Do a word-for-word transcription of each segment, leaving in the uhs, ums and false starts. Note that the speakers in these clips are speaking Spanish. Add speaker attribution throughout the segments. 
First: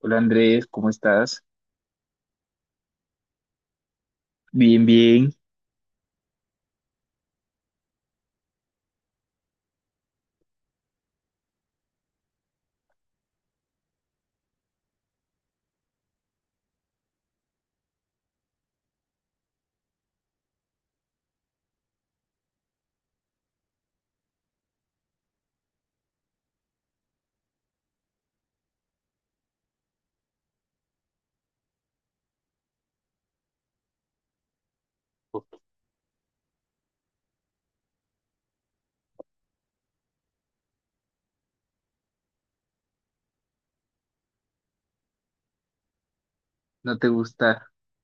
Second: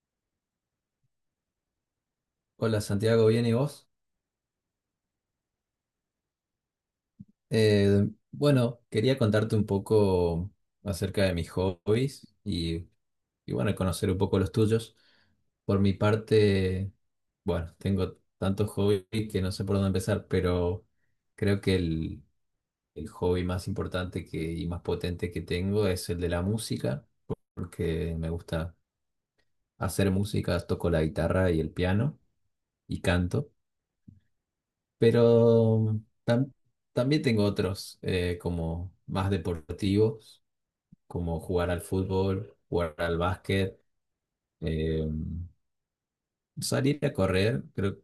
Speaker 1: Hola Andrés, ¿cómo estás?
Speaker 2: Hola Santiago, ¿bien y vos?
Speaker 1: Bien, bien.
Speaker 2: Eh, bueno, quería contarte un poco acerca de mis hobbies y, y bueno, conocer un poco los tuyos. Por mi parte, bueno, tengo tantos hobbies que no sé por dónde empezar, pero creo que el, el hobby más importante que, y más potente que tengo es el de la música, porque me gusta hacer música, toco la guitarra y el piano y canto. Pero tam- También tengo otros eh, como más deportivos, como jugar al fútbol, jugar al básquet, eh,
Speaker 1: ¿No
Speaker 2: salir
Speaker 1: te
Speaker 2: a correr.
Speaker 1: gusta,
Speaker 2: Creo,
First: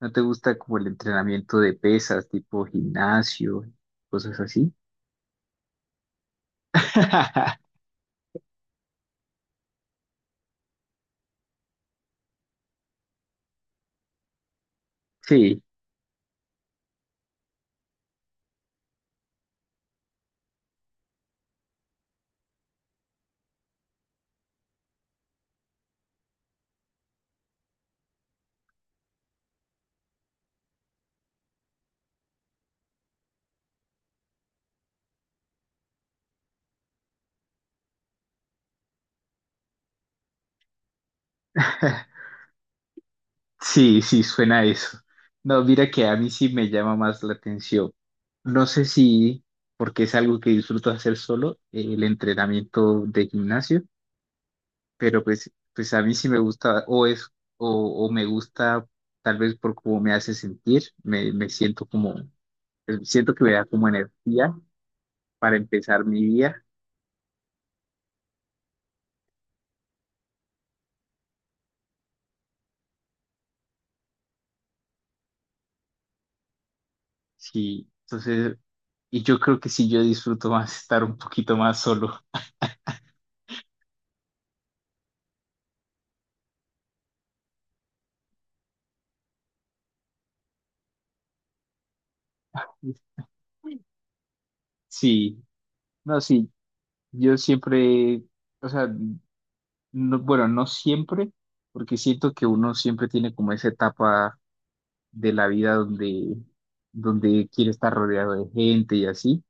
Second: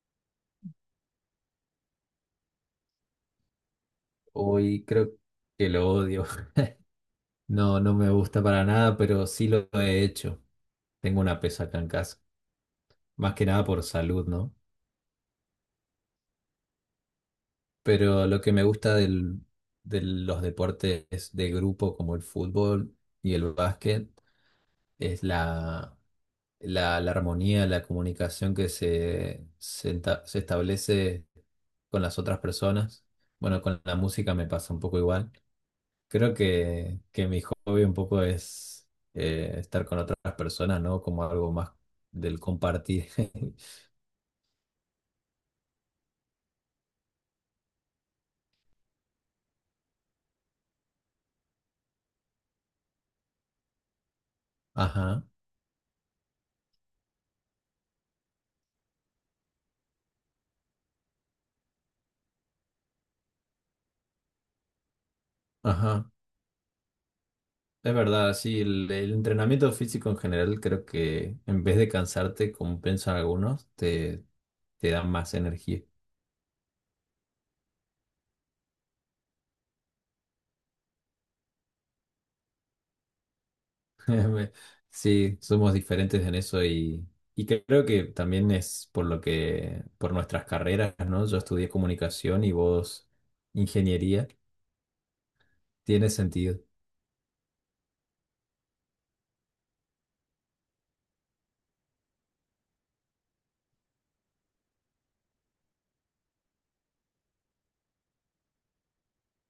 Speaker 1: no te gusta como el entrenamiento de pesas, tipo gimnasio, cosas así?
Speaker 2: Hoy creo que lo odio. No, no me gusta para nada, pero sí lo he hecho. Tengo una pesa acá en casa, más que nada por salud, ¿no?
Speaker 1: Sí,
Speaker 2: Pero lo que me gusta del, de los deportes de grupo como el fútbol y el básquet es la la, la armonía, la comunicación que se, se, enta- se establece con las otras personas. Bueno, con la música me pasa un poco igual. Creo que, que mi hobby un poco es eh, estar con otras personas, ¿no? Como algo más del compartir.
Speaker 1: sí, sí, suena a eso. No, mira que a mí sí me llama más la atención. No sé si, porque es algo que disfruto hacer solo, el entrenamiento de gimnasio, pero
Speaker 2: Ajá,
Speaker 1: pues, pues a mí sí me gusta, o es, o, o me gusta tal vez por cómo me hace sentir, me, me siento como. Eh, Siento que me da como energía para empezar
Speaker 2: ajá.
Speaker 1: mi día.
Speaker 2: Es verdad, sí, el, el entrenamiento físico en general creo que en vez de cansarte, como piensan algunos, te, te da más energía.
Speaker 1: Sí, entonces, y yo creo que sí, yo disfruto más estar un poquito más solo.
Speaker 2: Sí, somos diferentes en eso y, y creo que también es por lo que, por nuestras carreras, ¿no? Yo estudié comunicación y vos ingeniería,
Speaker 1: Sí,
Speaker 2: tiene
Speaker 1: no, sí,
Speaker 2: sentido.
Speaker 1: yo siempre, o sea, no- bueno, no siempre, porque siento que uno siempre tiene como esa etapa de la vida donde, donde quiere estar rodeado de gente y así,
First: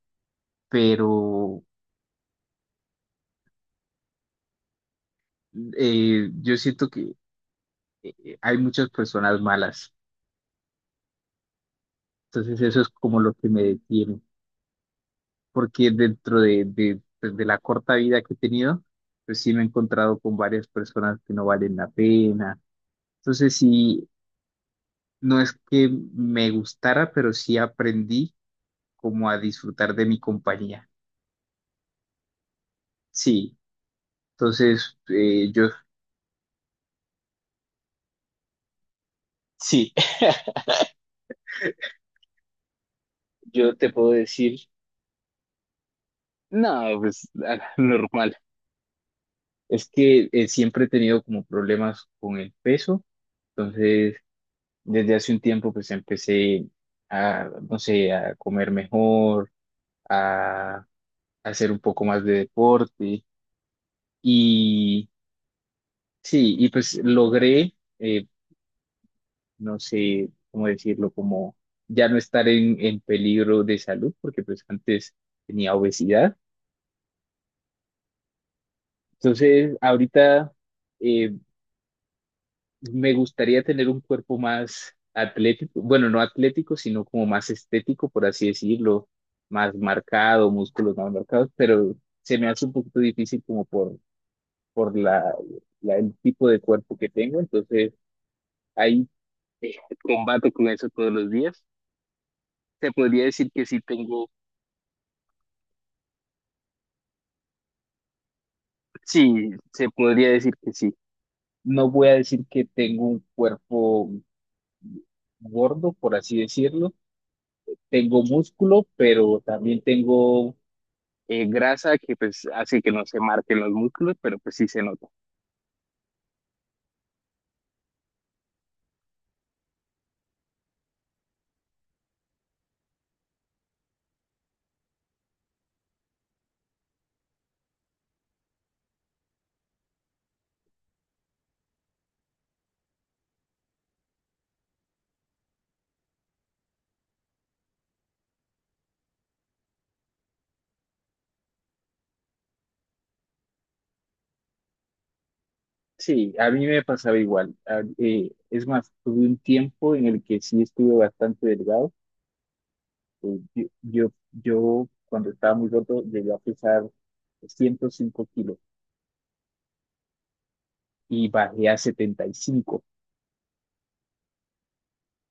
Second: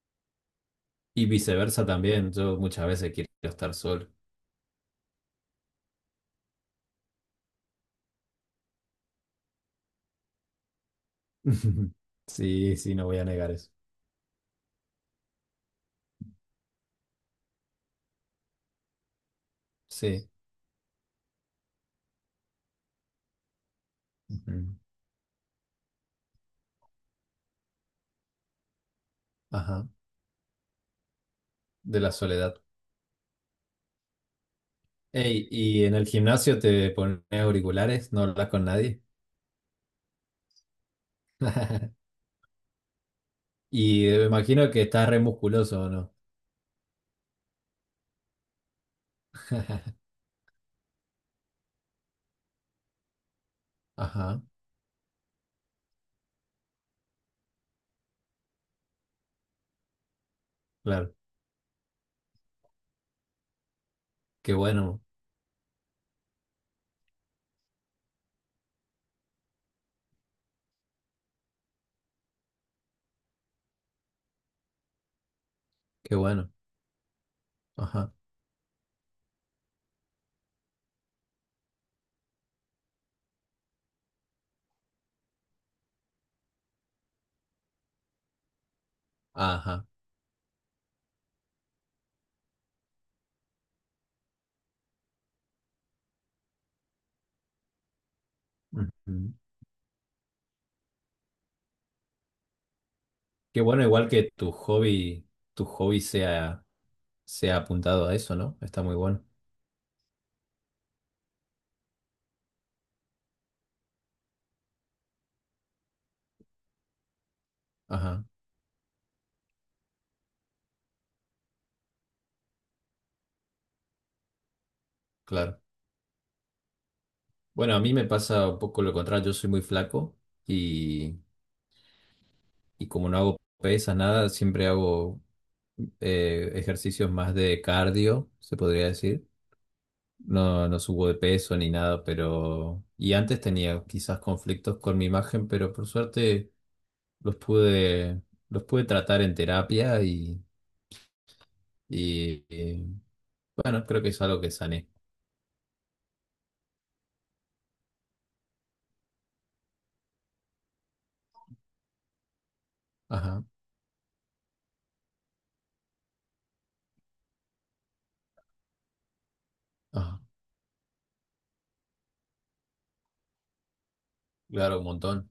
Speaker 2: Y
Speaker 1: pero
Speaker 2: viceversa también, yo muchas veces quiero estar solo.
Speaker 1: eh, yo siento que eh, hay muchas personas malas, entonces
Speaker 2: Sí,
Speaker 1: eso es
Speaker 2: sí, no voy
Speaker 1: como
Speaker 2: a
Speaker 1: lo que
Speaker 2: negar
Speaker 1: me
Speaker 2: eso.
Speaker 1: detiene. Porque dentro de, de, pues, de la corta vida que he tenido, pues sí me he encontrado
Speaker 2: Sí.
Speaker 1: con varias personas que no valen la pena. Entonces sí,
Speaker 2: Ujú.
Speaker 1: no es que me gustara, pero sí aprendí como a
Speaker 2: Ajá,
Speaker 1: disfrutar de mi compañía.
Speaker 2: de la soledad.
Speaker 1: Sí, entonces
Speaker 2: Ey,
Speaker 1: eh, yo
Speaker 2: ¿y en el gimnasio te pones auriculares? ¿No hablas con nadie?
Speaker 1: sí, yo te
Speaker 2: Y
Speaker 1: puedo
Speaker 2: me
Speaker 1: decir,
Speaker 2: imagino que estás re musculoso, ¿o no?
Speaker 1: no, pues normal. Es que eh, siempre he tenido como problemas con el peso, entonces...
Speaker 2: Ajá,
Speaker 1: Desde hace un tiempo pues empecé a, no sé, a comer mejor, a, a
Speaker 2: claro.
Speaker 1: hacer un poco más de deporte
Speaker 2: Qué bueno.
Speaker 1: y sí, y pues logré, eh, no sé cómo decirlo, como ya no estar en, en peligro de salud porque pues antes tenía
Speaker 2: Qué
Speaker 1: obesidad.
Speaker 2: bueno. Ajá.
Speaker 1: Entonces ahorita, eh, Me gustaría tener un cuerpo más atlético, bueno, no atlético, sino como más estético, por así decirlo, más
Speaker 2: Ajá.
Speaker 1: marcado, músculos más marcados, pero se me hace un poquito difícil como por, por la, la- el tipo de cuerpo que tengo, entonces ahí
Speaker 2: Ujú.
Speaker 1: eh, combato con eso todos los días. Se podría decir
Speaker 2: Qué
Speaker 1: que sí
Speaker 2: bueno, igual
Speaker 1: tengo,
Speaker 2: que tu hobby, tu hobby sea, sea apuntado a eso, ¿no? Está muy bueno.
Speaker 1: sí, se podría decir que sí. No voy a decir que tengo un cuerpo gordo, por así decirlo. Tengo
Speaker 2: Ajá,
Speaker 1: músculo, pero también tengo eh, grasa que pues hace que no se marquen los músculos, pero pues sí se nota.
Speaker 2: claro. Bueno, a mí me pasa un poco lo contrario, yo soy muy flaco y, y como no hago pesas, nada, siempre hago eh, ejercicios más de cardio, se podría decir. No, no subo de peso ni nada, pero... Y antes tenía quizás conflictos con mi imagen, pero por suerte los pude, los pude tratar en terapia y Y eh, bueno, creo que es algo que sané.
Speaker 1: Sí, a mí me pasaba igual. A- eh, es más, tuve un tiempo en el que sí estuve bastante delgado. Eh,
Speaker 2: Ajá,
Speaker 1: yo, yo, yo, cuando estaba muy roto llegué a pesar ciento cinco kilos
Speaker 2: ajá,
Speaker 1: y bajé a setenta y cinco,
Speaker 2: claro, un montón.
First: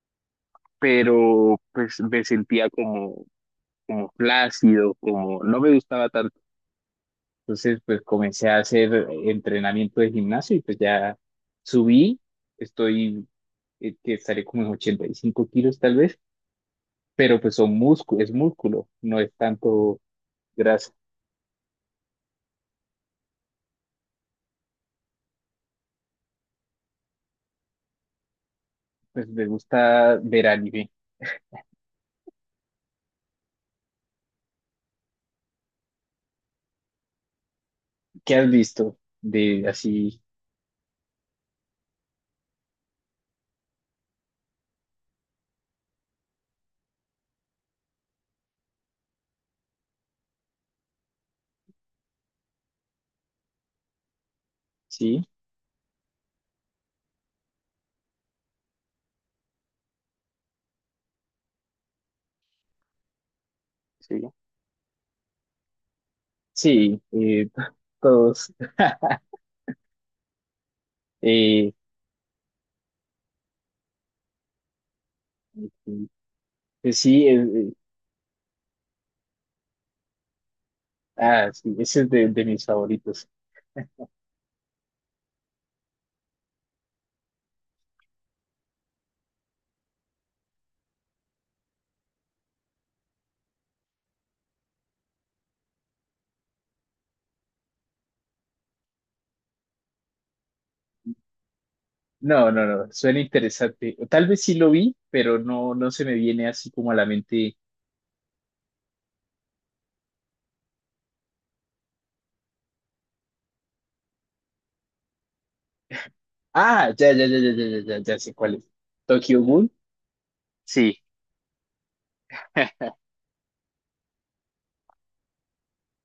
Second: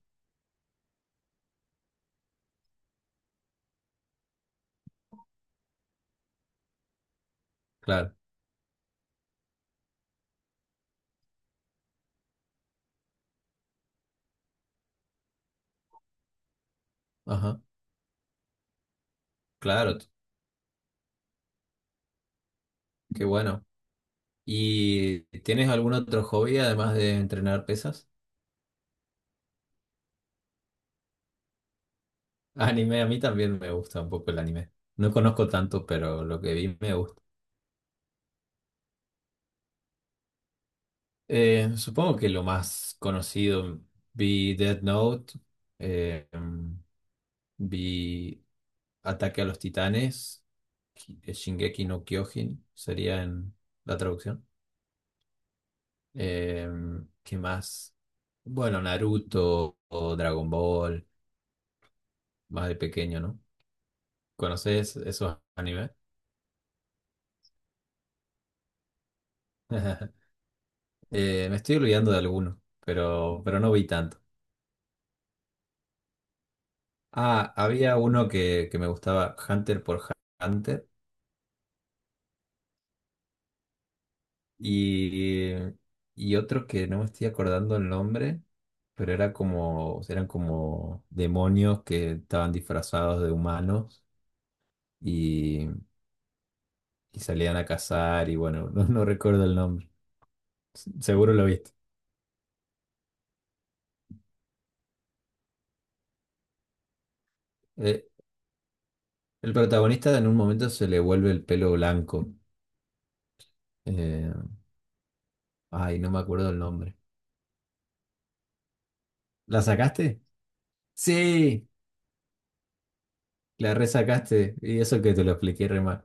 Speaker 1: pero pues me sentía como, como flácido, como no me gustaba tanto. Entonces, pues
Speaker 2: Claro,
Speaker 1: comencé a hacer entrenamiento de gimnasio y pues ya subí, estoy, eh, que estaré como en ochenta y cinco kilos tal vez, pero pues
Speaker 2: ajá,
Speaker 1: son músculo, es músculo, no es
Speaker 2: claro,
Speaker 1: tanto
Speaker 2: t-
Speaker 1: grasa.
Speaker 2: qué bueno. ¿Y tienes algún otro hobby además de entrenar pesas?
Speaker 1: Pues me gusta ver anime.
Speaker 2: Anime, a mí también me gusta un poco el anime. No conozco tanto, pero lo que vi me gusta.
Speaker 1: ¿Qué has visto de así?
Speaker 2: Eh, supongo que lo más conocido vi Death Note, eh, mm, vi Ataque a los Titanes, Ki- eh, Shingeki no Kyojin, sería en la traducción.
Speaker 1: Sí,
Speaker 2: Eh, ¿qué más? Bueno, Naruto o Dragon Ball, más de pequeño, ¿no?
Speaker 1: sí,
Speaker 2: ¿Conoces esos animes?
Speaker 1: sí, eh, todos.
Speaker 2: Eh, me
Speaker 1: Eh,
Speaker 2: estoy olvidando de alguno, pero, pero no vi tanto.
Speaker 1: pues sí, eh,
Speaker 2: Ah,
Speaker 1: eh,
Speaker 2: había uno que, que me gustaba, Hunter por Hunter,
Speaker 1: ah, sí, ese es de, de mis favoritos.
Speaker 2: y, y otro que no me estoy acordando el nombre, pero era como, eran como demonios que estaban disfrazados de humanos y, y salían a cazar, y bueno, no no recuerdo el nombre. Seguro lo viste.
Speaker 1: No, no, no, suena interesante. Tal vez sí lo vi, pero no, no se me viene así como a la mente.
Speaker 2: Eh, el protagonista en un momento se le vuelve el pelo blanco. Eh, ay, no me acuerdo el
Speaker 1: Ah,
Speaker 2: nombre.
Speaker 1: ya, ya, ya, ya, ya, ya, ya, ya sé cuál es. Tokyo
Speaker 2: ¿La
Speaker 1: Ghoul,
Speaker 2: sacaste?
Speaker 1: sí.
Speaker 2: Sí, la resacaste. Y eso que te lo expliqué re mal.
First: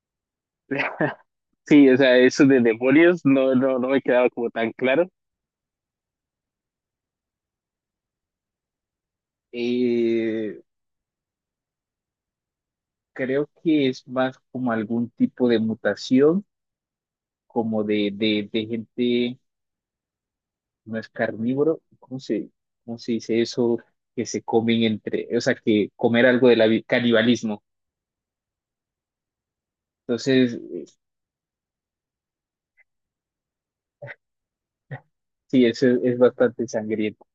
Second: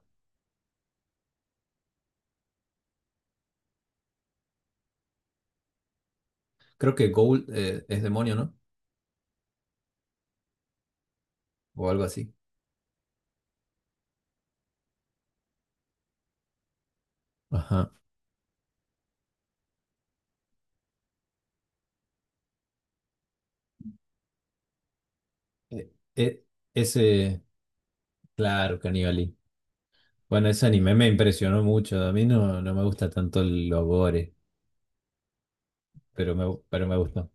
Speaker 1: Sí, o sea, eso de demonios no, no, no me quedaba como tan claro.
Speaker 2: Creo que Gold eh, es demonio, ¿no?
Speaker 1: Eh,
Speaker 2: O algo así.
Speaker 1: Creo que es más como algún tipo de mutación, como
Speaker 2: Ajá.
Speaker 1: de, de, de gente, no es carnívoro, ¿cómo se, cómo se dice eso? Que se comen entre, o sea, que
Speaker 2: Eh,
Speaker 1: comer
Speaker 2: eh,
Speaker 1: algo de la vi-
Speaker 2: ese,
Speaker 1: canibalismo.
Speaker 2: claro, Cannibalí. Bueno,
Speaker 1: Entonces,
Speaker 2: ese anime me impresionó mucho. A mí no, no me gusta tanto el gore,
Speaker 1: sí, eso es, es
Speaker 2: pero me, gu-
Speaker 1: bastante
Speaker 2: pero me
Speaker 1: sangriento.
Speaker 2: gustó.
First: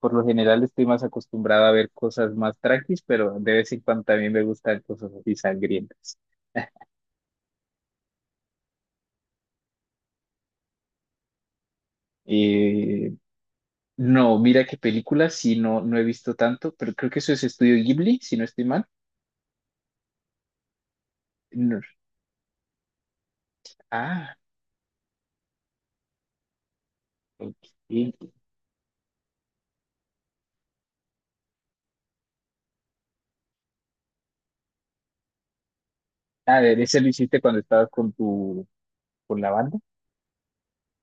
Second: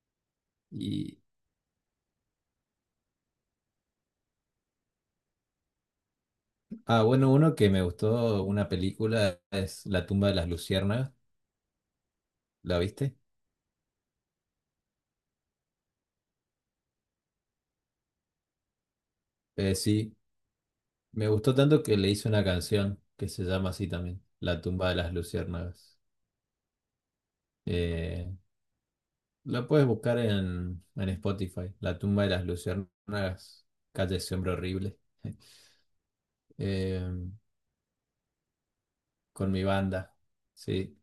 Speaker 1: Por lo general estoy más
Speaker 2: Y,
Speaker 1: acostumbrado a ver cosas más tranquis, pero de vez en cuando también me gustan cosas así sangrientas.
Speaker 2: ah, bueno, uno que me gustó, una película, es La tumba de las luciérnagas. ¿La
Speaker 1: Eh,
Speaker 2: viste?
Speaker 1: no, mira qué película, sí, no, no he visto tanto, pero creo que eso es Estudio Ghibli, si no estoy mal.
Speaker 2: Eh, sí, me gustó
Speaker 1: No.
Speaker 2: tanto que le hice una canción que se llama así también,
Speaker 1: Ah,
Speaker 2: La tumba de las luciérnagas.
Speaker 1: ok.
Speaker 2: Eh, la puedes buscar en, en Spotify, La tumba de las luciérnagas, Calle ese hombre horrible,
Speaker 1: A ver, ese lo
Speaker 2: eh,
Speaker 1: hiciste cuando estabas con tu, con la
Speaker 2: con mi
Speaker 1: banda.
Speaker 2: banda. Sí,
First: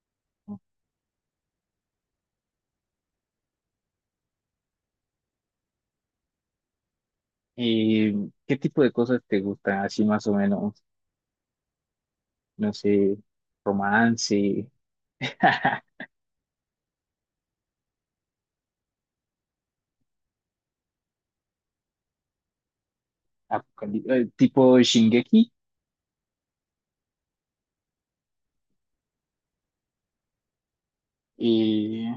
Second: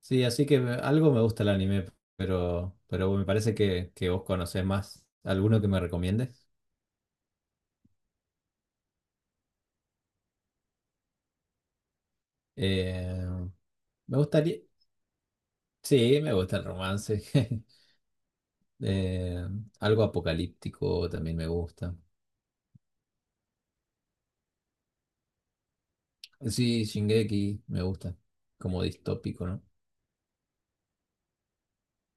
Speaker 2: sí, así que me- algo me gusta el anime, pero, pero me parece que, que vos conocés más. ¿Alguno que me recomiendes?
Speaker 1: Eh, ¿qué tipo de cosas te gustan? Así más o menos, no sé,
Speaker 2: Eh, me gustaría,
Speaker 1: romance,
Speaker 2: sí, me gusta el romance. Eh, algo apocalíptico también me gusta.
Speaker 1: apocalí- eh, tipo Shingeki.
Speaker 2: Sí, Shingeki me gusta. Como distópico, ¿no?
Speaker 1: eh,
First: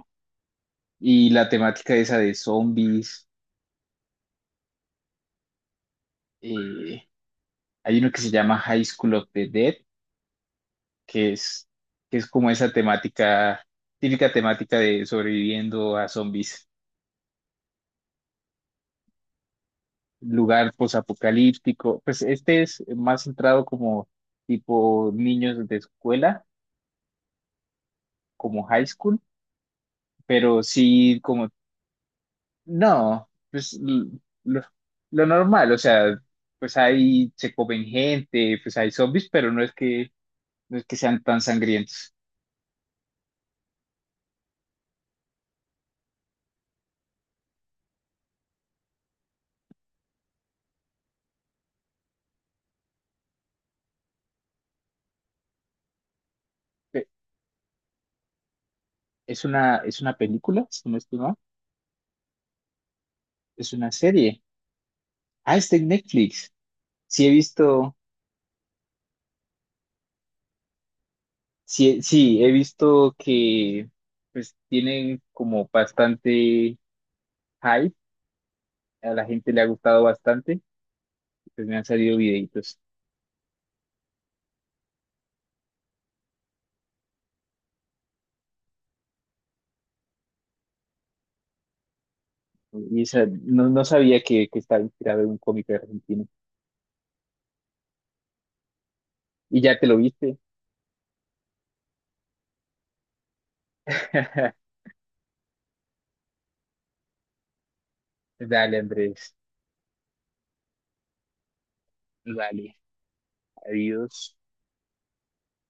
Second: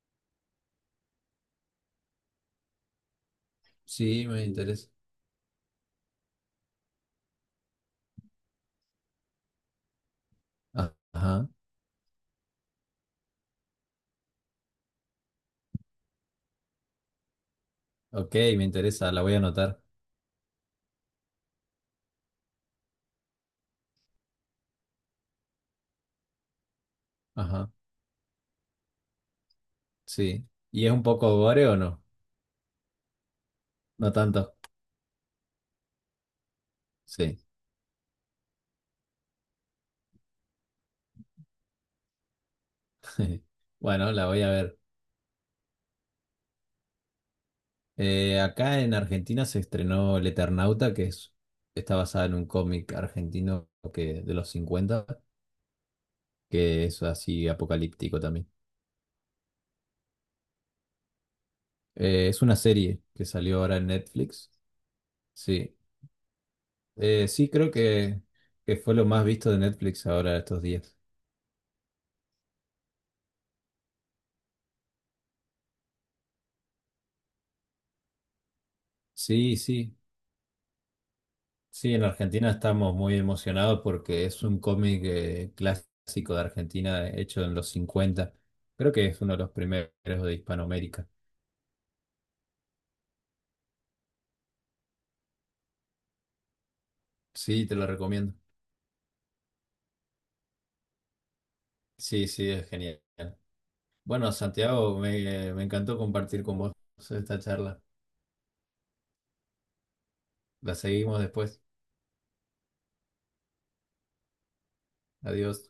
Speaker 1: y la temática esa de zombies.
Speaker 2: Sí, me Sí. interesa.
Speaker 1: eh, hay uno que se llama High School of the Dead,
Speaker 2: Ah,
Speaker 1: que
Speaker 2: ajá.
Speaker 1: es, que es como esa temática, típica temática de sobreviviendo a zombies.
Speaker 2: Ok, me interesa, la voy a anotar.
Speaker 1: Lugar posapocalíptico. Pues este es más centrado como tipo niños de escuela,
Speaker 2: Ajá,
Speaker 1: como high school,
Speaker 2: sí.
Speaker 1: pero
Speaker 2: ¿Y es un
Speaker 1: sí
Speaker 2: poco
Speaker 1: como,
Speaker 2: gore o no?
Speaker 1: no, pues l-
Speaker 2: No tanto.
Speaker 1: lo, lo normal, o sea, pues ahí
Speaker 2: Sí.
Speaker 1: se comen gente, pues hay zombies, pero no es que no es que sean tan sangrientos.
Speaker 2: Bueno, la voy a ver. Eh, acá en Argentina se estrenó El Eternauta, que es, está basada en un cómic argentino que, de los cincuenta, que es
Speaker 1: Pe-
Speaker 2: así apocalíptico también.
Speaker 1: Es una, es una película, si no estoy mal.
Speaker 2: Eh, es una serie que salió
Speaker 1: Es
Speaker 2: ahora en
Speaker 1: una serie.
Speaker 2: Netflix.
Speaker 1: Ah, está
Speaker 2: Sí,
Speaker 1: en Netflix. Sí
Speaker 2: eh,
Speaker 1: he
Speaker 2: sí, creo
Speaker 1: visto,
Speaker 2: que, que fue lo más visto de Netflix ahora estos días.
Speaker 1: sí, sí, he visto que pues tienen como bastante hype. A la gente
Speaker 2: Sí,
Speaker 1: le ha
Speaker 2: sí,
Speaker 1: gustado bastante. Pues me han
Speaker 2: sí, en
Speaker 1: salido
Speaker 2: Argentina
Speaker 1: videitos.
Speaker 2: estamos muy emocionados porque es un cómic eh, clásico de Argentina hecho en los cincuenta. Creo que es uno de los primeros de Hispanoamérica.
Speaker 1: Y esa, no, no sabía que, que estaba inspirado en un cómic argentino.
Speaker 2: Sí, te lo recomiendo.
Speaker 1: Y ya te lo viste.
Speaker 2: Sí, sí, es genial. Bueno, Santiago, me, me encantó compartir con vos esta charla.
Speaker 1: Dale, Andrés.
Speaker 2: La seguimos después.
Speaker 1: Dale. Adiós.
Speaker 2: Adiós.